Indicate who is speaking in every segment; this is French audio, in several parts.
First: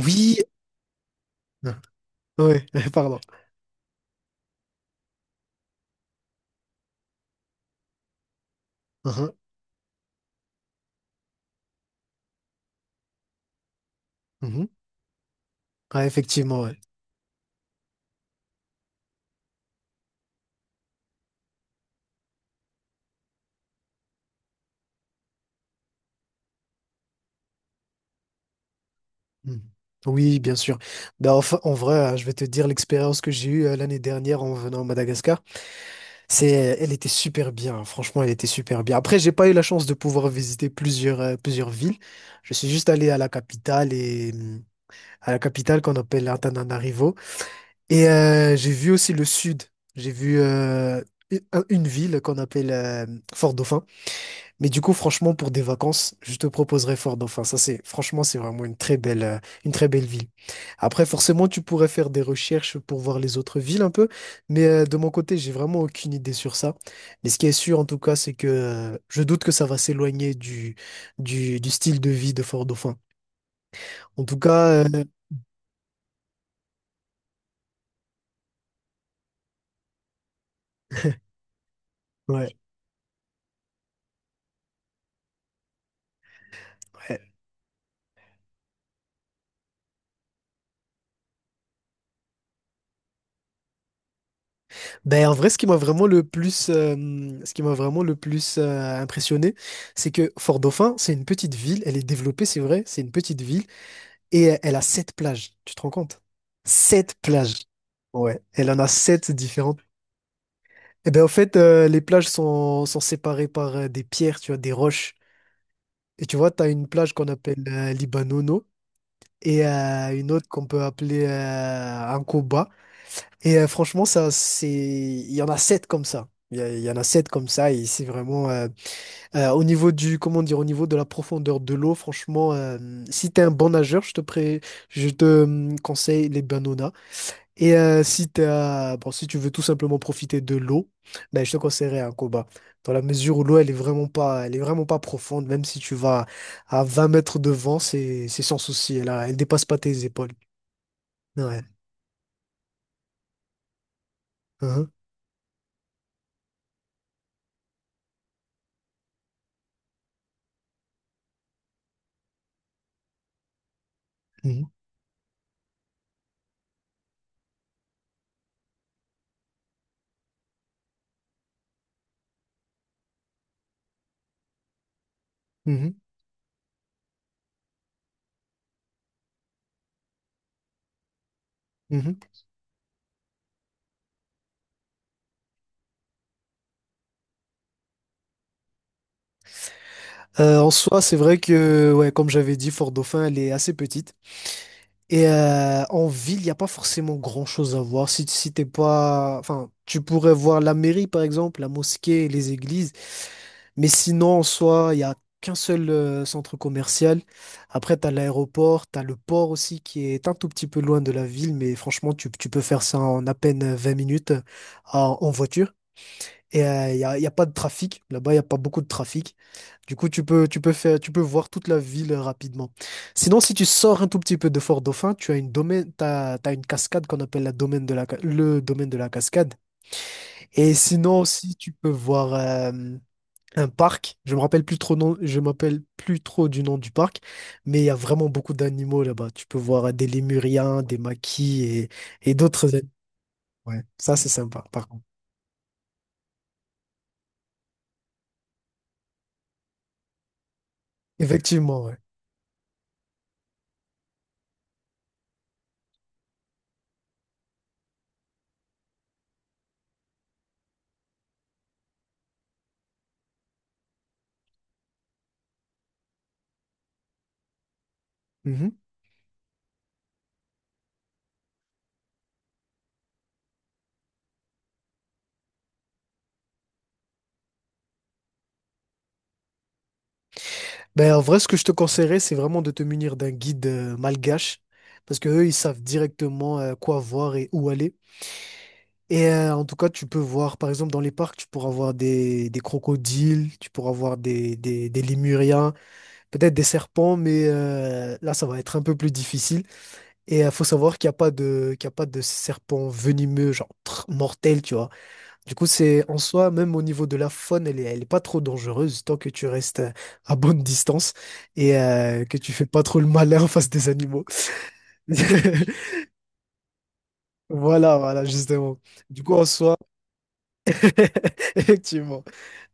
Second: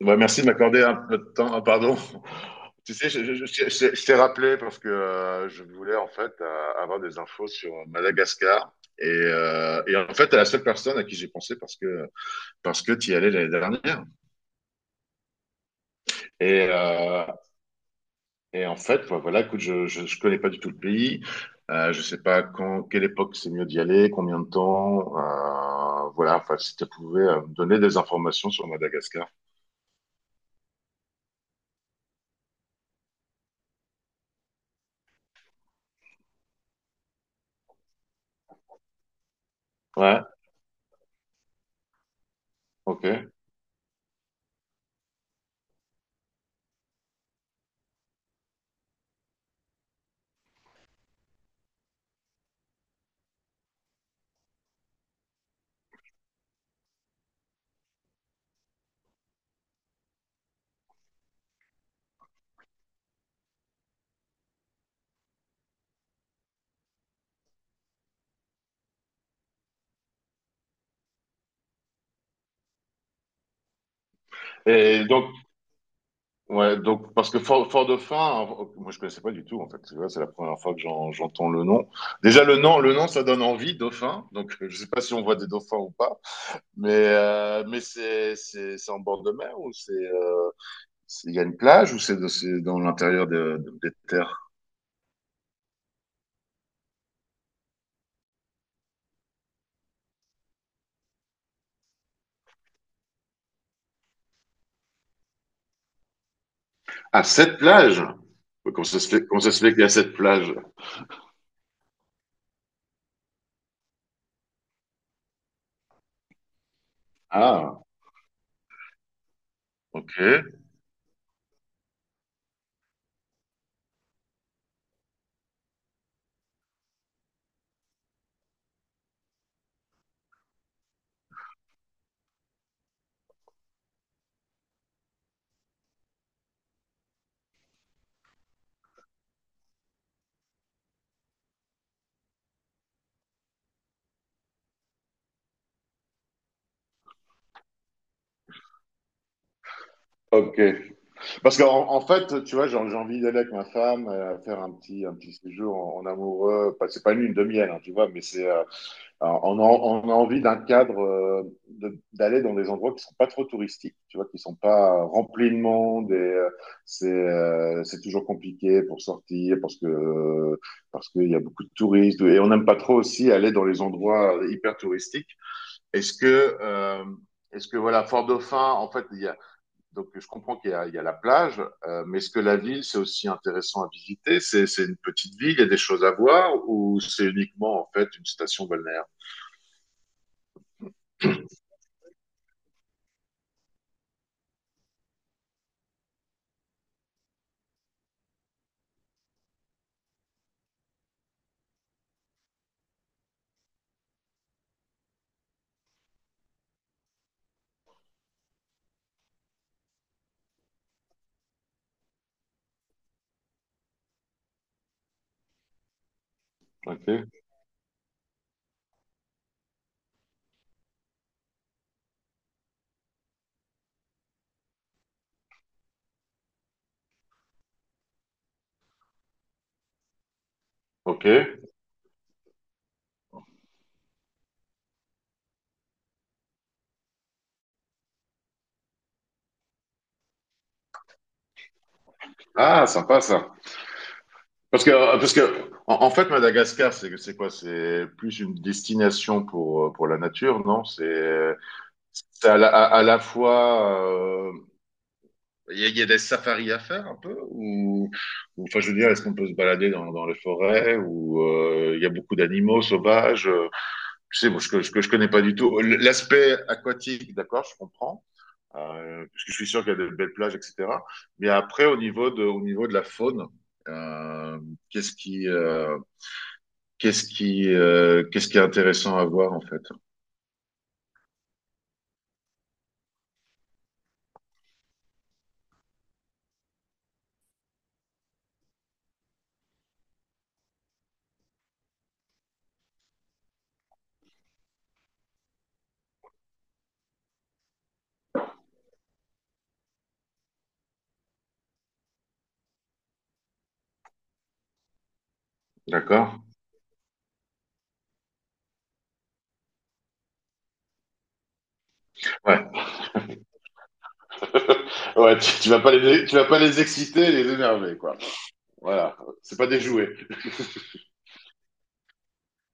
Speaker 1: Ouais, merci de m'accorder un peu de temps. Ah, pardon.
Speaker 2: oui,
Speaker 1: Tu sais,
Speaker 2: pardon.
Speaker 1: je t'ai rappelé parce que je voulais en fait avoir des infos sur Madagascar. Et,
Speaker 2: Mhm,
Speaker 1: euh, et en fait, t'es la seule personne à qui j'ai pensé parce que t'y allais l'année dernière.
Speaker 2: mhm. Ouais, effectivement,
Speaker 1: Et,
Speaker 2: ouais.
Speaker 1: euh, et en fait, bah, voilà, écoute, je connais pas du tout le pays. Je sais pas quand, quelle époque c'est mieux d'y aller, combien de temps. Voilà, enfin, si tu pouvais me donner des informations sur Madagascar.
Speaker 2: Mhm. Oui, bien sûr. Ben, enfin, en vrai, je vais te dire l'expérience que j'ai eue l'année dernière en venant à Madagascar. Elle était super bien, hein. Franchement, elle était super bien. Après, j'ai pas eu la chance de
Speaker 1: Ouais,
Speaker 2: pouvoir visiter plusieurs villes. Je suis juste allé à la
Speaker 1: ok.
Speaker 2: capitale et hum, à la capitale qu'on appelle Antananarivo. Et j'ai vu aussi le sud. J'ai vu une une ville qu'on appelle Fort-Dauphin. Mais du coup, franchement, pour des vacances, je te proposerais Fort Dauphin. Ça, c'est, franchement, c'est vraiment une très belle ville. Après, forcément, tu pourrais faire des recherches pour voir les autres villes un peu, mais de mon côté, j'ai vraiment aucune idée sur ça. Mais ce qui est sûr, en tout cas, c'est que je doute que ça va s'éloigner du style de vie de Fort Dauphin. En tout cas,
Speaker 1: Et donc, ouais, donc parce que Fort Dauphin, moi je connaissais pas du tout en fait. Tu vois, c'est la première fois que j'entends le nom. Déjà
Speaker 2: ouais,
Speaker 1: le nom ça donne envie, Dauphin. Donc je sais pas si on voit des dauphins ou pas, mais
Speaker 2: ouais.
Speaker 1: mais c'est en bord de mer ou il y a une plage ou c'est dans l'intérieur des terres.
Speaker 2: Ben, en vrai, ce qui m'a vraiment le plus impressionné, c'est que Fort Dauphin, c'est une petite ville. Elle est développée, c'est vrai, c'est une petite ville. Et elle a sept plages, tu te rends compte? Sept
Speaker 1: Ah, cette
Speaker 2: plages.
Speaker 1: plage.
Speaker 2: Ouais, elle en a sept
Speaker 1: Comment ça se fait
Speaker 2: différentes.
Speaker 1: qu'il y a cette plage?
Speaker 2: Et ben en fait, les plages sont séparées par des pierres, tu vois, des roches. Et tu vois, tu as une plage qu'on appelle
Speaker 1: Ah,
Speaker 2: Libanono et
Speaker 1: ok,
Speaker 2: une autre qu'on peut appeler Ankoba. Et franchement, ça, c'est... Il y en a sept comme ça. Il y en a sept comme ça et c'est vraiment au niveau du, comment dire, au niveau de la profondeur de l'eau, franchement, si t'es un bon nageur je te conseille les. Et si t'as- bon, si tu veux tout simplement profiter de l'eau, ben, je te conseillerais un combat. Dans la mesure où l'eau, elle est vraiment pas, elle est vraiment pas profonde, même si tu vas à 20 mètres de vent, c'est sans souci. Elle dépasse pas tes épaules.
Speaker 1: ok. Parce
Speaker 2: Ouais.
Speaker 1: qu'en En fait, tu vois, j'ai envie d'aller avec ma femme, faire
Speaker 2: Hein,
Speaker 1: un petit séjour en amoureux. C'est pas une lune de miel, hein, tu vois, mais c'est, on a envie d'un cadre, d'aller dans des endroits qui sont pas trop touristiques, tu vois, qui sont
Speaker 2: hein,
Speaker 1: pas remplis de monde et c'est toujours compliqué pour sortir parce que, parce qu'il y a beaucoup de touristes et on n'aime pas trop aussi aller dans les endroits hyper touristiques.
Speaker 2: mhm,
Speaker 1: Est-ce que, euh, Est-ce que voilà, Fort-Dauphin, en fait, il y a donc, je comprends il y a la plage,
Speaker 2: mhm,
Speaker 1: mais
Speaker 2: mhm.
Speaker 1: est-ce que la ville, c'est aussi intéressant à visiter? C'est une petite ville, il y a des choses à voir, ou c'est uniquement, en fait, une station balnéaire?
Speaker 2: En soi, c'est vrai que, ouais, comme j'avais dit, Fort Dauphin, elle est assez petite. Et en ville, il n'y a pas forcément grand-chose à voir. Si t'es pas... Enfin, tu pourrais voir la mairie, par exemple, la mosquée, les églises. Mais sinon, en soi, il n'y a qu'un seul centre commercial. Après, tu as l'aéroport, tu as le port aussi qui est un tout petit peu loin de la ville. Mais franchement, tu peux faire ça en à peine 20 minutes en voiture. Et il n'y
Speaker 1: Ok.
Speaker 2: a, y a pas de trafic. Là-bas, il n'y a pas beaucoup de trafic. Du coup, tu peux voir toute la ville rapidement. Sinon, si tu sors un tout petit peu de Fort-Dauphin, tu as une domaine, t'as une cascade qu'on appelle la domaine de la, ca- le domaine de la cascade. Et sinon
Speaker 1: Ok.
Speaker 2: aussi, tu peux voir un parc. Je m'appelle plus trop du nom du parc, mais il y a vraiment beaucoup d'animaux là-bas. Tu peux voir des lémuriens, des maquis et d'autres.
Speaker 1: Ah, sympa ça.
Speaker 2: Ouais, ça c'est sympa
Speaker 1: Parce
Speaker 2: par
Speaker 1: que,
Speaker 2: contre.
Speaker 1: parce que en fait, Madagascar, c'est quoi? C'est plus une destination pour la nature, non?
Speaker 2: Effectivement, ouais.
Speaker 1: C'est à la fois. Il y a des safaris à faire un peu? Ou, enfin, je veux dire, est-ce qu'on peut se balader dans les forêts? Ou il y a beaucoup d'animaux sauvages? Je sais, bon, je connais pas du tout. L'aspect aquatique, d'accord, je comprends.
Speaker 2: Mhm.
Speaker 1: Parce que je suis sûr qu'il y a de belles plages, etc. Mais après, au niveau de la faune, euh, qu'est-ce qui, euh, qu'est-ce qui est intéressant à voir en fait.
Speaker 2: Ben, en vrai, ce que je te conseillerais, c'est vraiment de te munir d'un guide malgache, parce que eux, ils savent directement quoi voir et où aller. Et en tout cas, tu peux voir, par exemple, dans les parcs, tu pourras voir des crocodiles, tu pourras voir des lémuriens, peut-être des serpents, mais là, ça va être un peu plus difficile. Et il faut savoir qu'il n'y a pas de, qu'il y a pas de serpents venimeux, genre mortels, tu vois. Du coup, c'est en
Speaker 1: D'accord.
Speaker 2: soi, même au niveau de la faune, elle est pas trop dangereuse tant que tu restes à bonne distance et que tu fais
Speaker 1: Ouais.
Speaker 2: pas trop le malin en face des animaux.
Speaker 1: Ouais. Tu vas pas les, tu vas pas les exciter, les énerver,
Speaker 2: Voilà,
Speaker 1: quoi.
Speaker 2: voilà, justement.
Speaker 1: Voilà.
Speaker 2: Du coup, en
Speaker 1: C'est pas
Speaker 2: soi.
Speaker 1: des jouets.
Speaker 2: Effectivement.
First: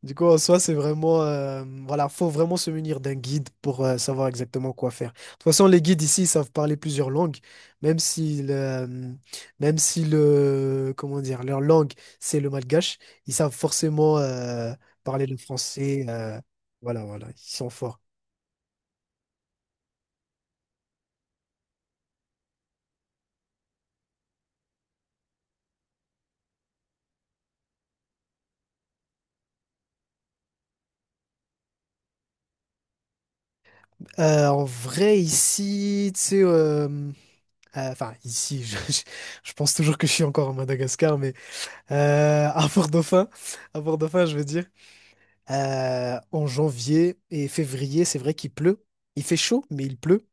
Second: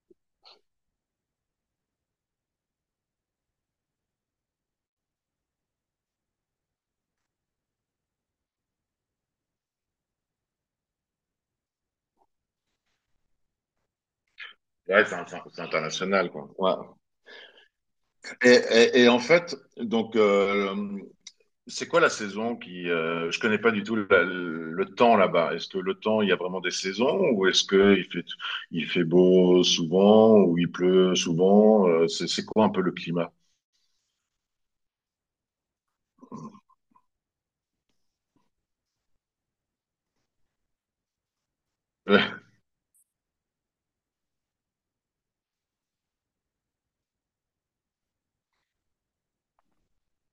Speaker 2: Du coup, en soi, c'est vraiment, voilà, faut vraiment se munir d'un guide pour savoir exactement quoi faire. De toute façon, les guides ici ils savent parler plusieurs langues, même si le, euh, même si le, comment dire, leur langue, c'est le malgache, ils savent forcément
Speaker 1: Ouais,
Speaker 2: parler le
Speaker 1: c'est
Speaker 2: français.
Speaker 1: international,
Speaker 2: euh,
Speaker 1: quoi. Ouais.
Speaker 2: voilà, voilà, ils sont forts.
Speaker 1: Et en fait, donc c'est quoi la saison qui... je connais pas du tout le temps là-bas. Est-ce que le temps, il y a vraiment des saisons ou est-ce que il fait beau souvent ou il pleut souvent? C'est quoi un peu le climat?
Speaker 2: En vrai, ici, tu sais, enfin, ici, je pense toujours que je suis encore à Madagascar, mais
Speaker 1: Ouais,
Speaker 2: euh, à Port-Dauphin, à Port-Dauphin, je veux dire. En janvier et février, c'est vrai qu'il pleut. Il fait chaud, mais il pleut.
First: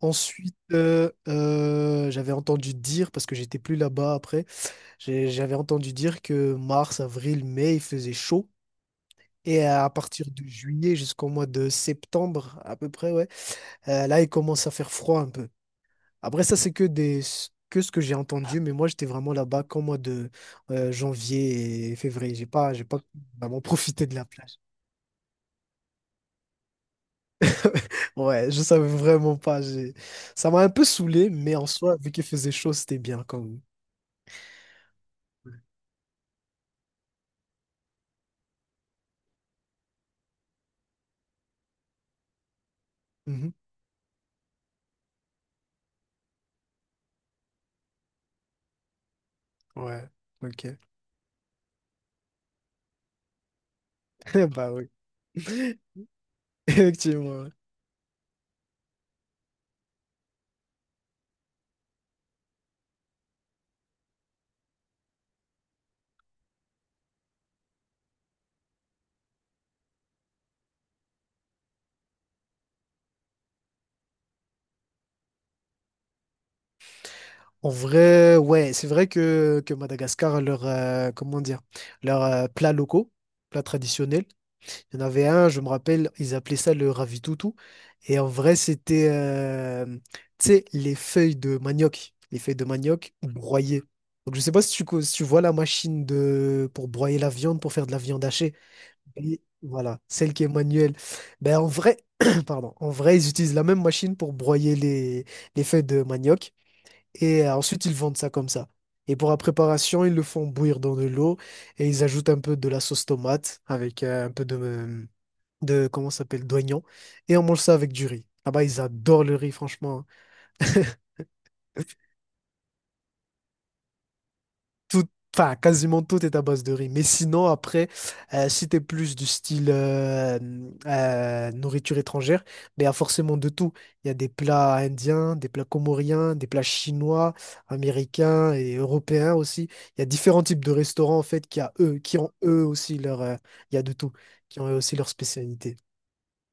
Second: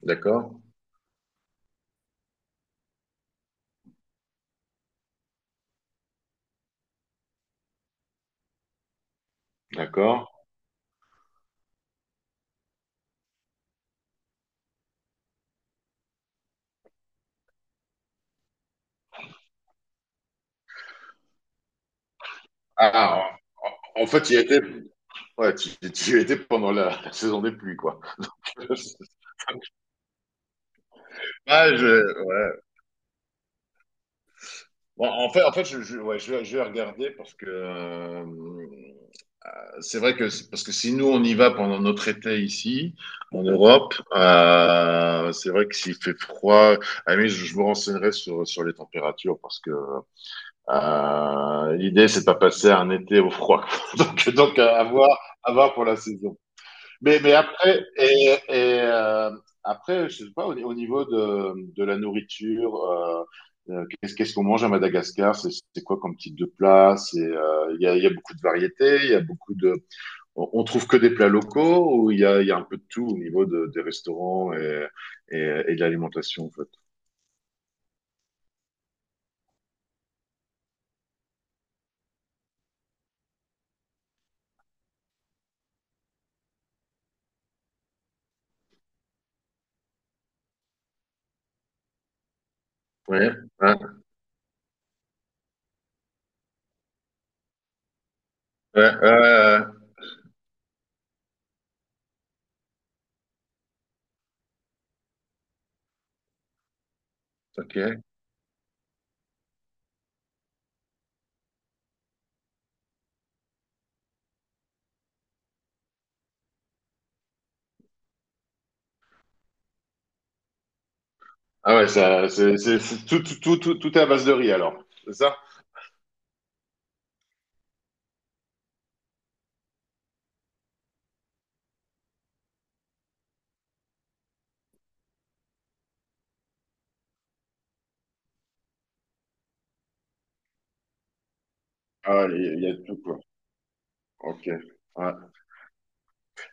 Speaker 2: Ensuite,
Speaker 1: d'accord,
Speaker 2: j'avais entendu dire, parce que j'étais plus là-bas après, j'avais entendu dire que mars, avril, mai, il faisait chaud. Et à
Speaker 1: d'accord.
Speaker 2: partir de juillet jusqu'au mois de septembre, à peu près, ouais, là, il commence à faire froid un peu. Après, ça, c'est que ce que j'ai entendu, mais moi, j'étais vraiment là-bas qu'au mois de janvier et février. J'ai pas
Speaker 1: Ah,
Speaker 2: vraiment
Speaker 1: en
Speaker 2: profité de la
Speaker 1: fait, il y a
Speaker 2: plage.
Speaker 1: été... Ouais, tu y étais pendant la saison des pluies, quoi.
Speaker 2: Ouais, je savais vraiment pas. Ça m'a un peu saoulé, mais en
Speaker 1: Ah, je,
Speaker 2: soi, vu qu'il faisait
Speaker 1: ouais.
Speaker 2: chaud, c'était bien quand même.
Speaker 1: Bon, en fait, ouais, je vais regarder parce que c'est vrai que parce que si nous on y va pendant notre été ici en
Speaker 2: Mhm.
Speaker 1: Europe, c'est vrai que s'il fait froid, ah, oui, je me renseignerai sur les températures parce que
Speaker 2: Ouais, ok.
Speaker 1: l'idée c'est pas passer un été au froid. donc donc
Speaker 2: Bah oui.
Speaker 1: à voir pour la saison. Mais
Speaker 2: Effectivement, ouais.
Speaker 1: après après je sais pas au niveau de la nourriture. Qu'est-ce qu'on mange à Madagascar. C'est quoi comme type de plat. C'est il y a beaucoup de variétés, il y a beaucoup de on trouve que des plats locaux ou il y a un peu de tout au niveau des restaurants et de l'alimentation, en fait?
Speaker 2: En vrai, ouais, c'est vrai que Madagascar, leur, comment dire, leurs plats locaux, plats traditionnels. Il y en avait un, je me rappelle, ils appelaient ça le ravitoutou. Et en vrai, c'était, tu sais, les feuilles de manioc, les feuilles de manioc
Speaker 1: Ouais, ouais,
Speaker 2: broyées. Donc, je sais pas si si tu vois la machine pour broyer la viande, pour faire de la viande hachée.
Speaker 1: ouais, ouais, ouais,
Speaker 2: Et
Speaker 1: ouais.
Speaker 2: voilà, celle qui est manuelle. Ben, en vrai, pardon, en vrai, ils utilisent la même machine pour broyer les feuilles de manioc. Et ensuite, ils
Speaker 1: Ok.
Speaker 2: vendent ça comme ça. Et pour la préparation, ils le font bouillir dans de l'eau et ils ajoutent un peu de la sauce tomate avec un peu de, comment ça s'appelle, d'oignons, et on mange ça avec du riz. Là-bas, ils adorent le riz, franchement.
Speaker 1: Ah ouais, ça, c'est tout est à base de riz, alors.
Speaker 2: Tout,
Speaker 1: C'est ça?
Speaker 2: enfin, quasiment tout est à base de riz. Mais sinon, après, si t'es plus du style nourriture étrangère, mais il y a forcément de tout. Il y a des plats indiens, des plats comoriens, des plats chinois, américains et européens aussi. Il y a différents types de restaurants, en fait, qui
Speaker 1: Ah,
Speaker 2: ont
Speaker 1: il
Speaker 2: eux
Speaker 1: y a tout,
Speaker 2: aussi
Speaker 1: quoi.
Speaker 2: leur, il y a de tout,
Speaker 1: Ok.
Speaker 2: qui ont eux aussi leur
Speaker 1: Ouais.
Speaker 2: spécialité.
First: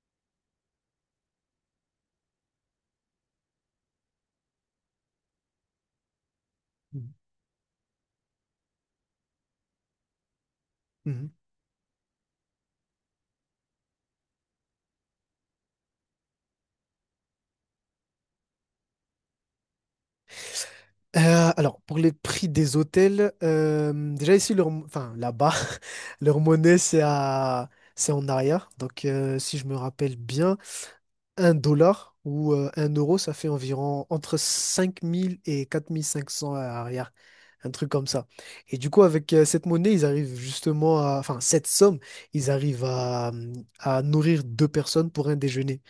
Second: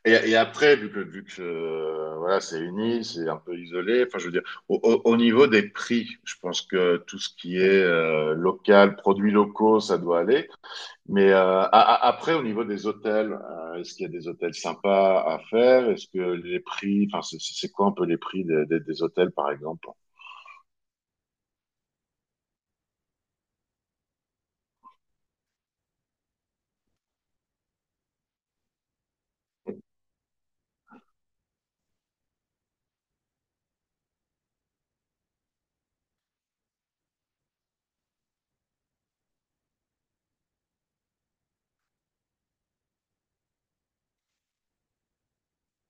Speaker 1: Et après, vu que voilà, c'est un peu isolé, enfin, je veux dire, au niveau des prix, je pense que tout ce qui est local, produits locaux, ça doit aller.
Speaker 2: Mhm.
Speaker 1: Mais après, au niveau des hôtels, est-ce qu'il y a des hôtels sympas à faire? Est-ce que les prix, enfin, c'est quoi un peu les prix des hôtels, par exemple?
Speaker 2: Alors, pour les prix des hôtels, déjà ici, leur, enfin là-bas, leur monnaie, c'est en arrière. Donc, si je me rappelle bien, un dollar ou un euro, ça fait environ entre 5 000 et 4 500 à arrière. Un truc comme ça. Et du coup, avec cette monnaie, ils arrivent justement à, enfin, cette somme, ils arrivent à nourrir deux personnes pour un déjeuner.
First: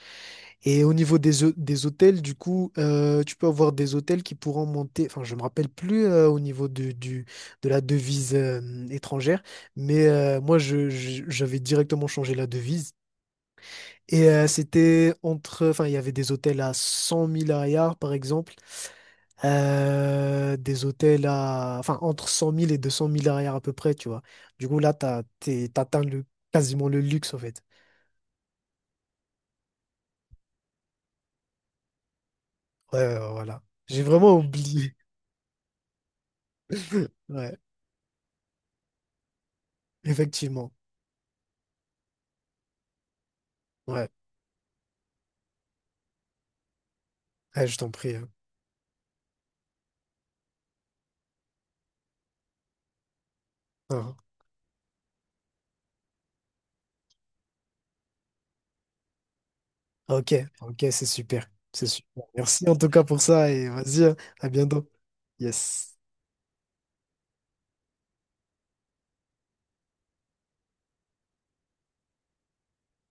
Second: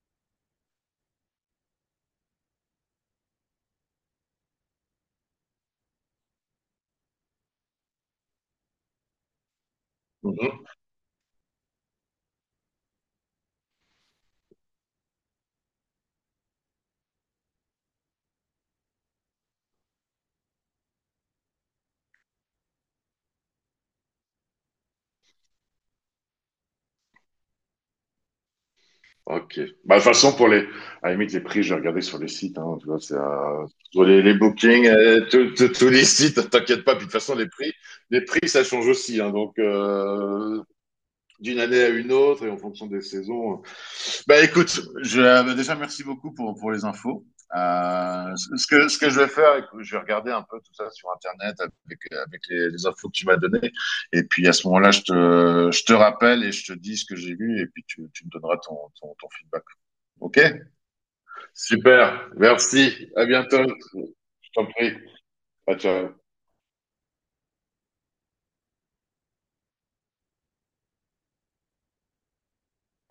Speaker 2: Et au niveau des, des hôtels, du coup, tu peux avoir des hôtels qui pourront monter, enfin je me rappelle plus au niveau de la devise étrangère, mais moi je, j'avais directement changé la devise. Et c'était entre, enfin il y avait des hôtels à 100 000 arrières par exemple, des hôtels à, enfin entre 100 000 et 200 000 arrières à peu près, tu vois. Du coup là, t'atteins le, quasiment le luxe en fait.
Speaker 1: Ok. Bah, de toute façon, à la limite, les prix, je vais regarder sur les sites, hein, tu
Speaker 2: Ouais,
Speaker 1: vois, c'est,
Speaker 2: ouais, voilà. J'ai vraiment
Speaker 1: les bookings,
Speaker 2: oublié.
Speaker 1: tous les sites, t'inquiète pas. Puis de toute façon,
Speaker 2: Ouais,
Speaker 1: les prix, ça change aussi, hein, donc,
Speaker 2: effectivement.
Speaker 1: d'une année à une autre et en fonction des saisons.
Speaker 2: Ouais.
Speaker 1: Bah, écoute, je, déjà, merci beaucoup pour les infos.
Speaker 2: Ah, je t'en prie, hein.
Speaker 1: Ce que je vais faire, écoute, je vais regarder un peu tout ça sur Internet avec, avec les infos que tu m'as données.
Speaker 2: Ah,
Speaker 1: Et puis, à ce moment-là, je te rappelle et je te dis ce que j'ai vu et puis tu me donneras ton feedback.
Speaker 2: ah, ok,
Speaker 1: OK?
Speaker 2: ok, c'est super. C'est super.
Speaker 1: Super.
Speaker 2: Merci en tout cas
Speaker 1: Merci.
Speaker 2: pour
Speaker 1: À
Speaker 2: ça
Speaker 1: bientôt.
Speaker 2: et vas-y, hein, à
Speaker 1: Je t'en
Speaker 2: bientôt.
Speaker 1: prie. Ciao,
Speaker 2: Yes.
Speaker 1: ciao.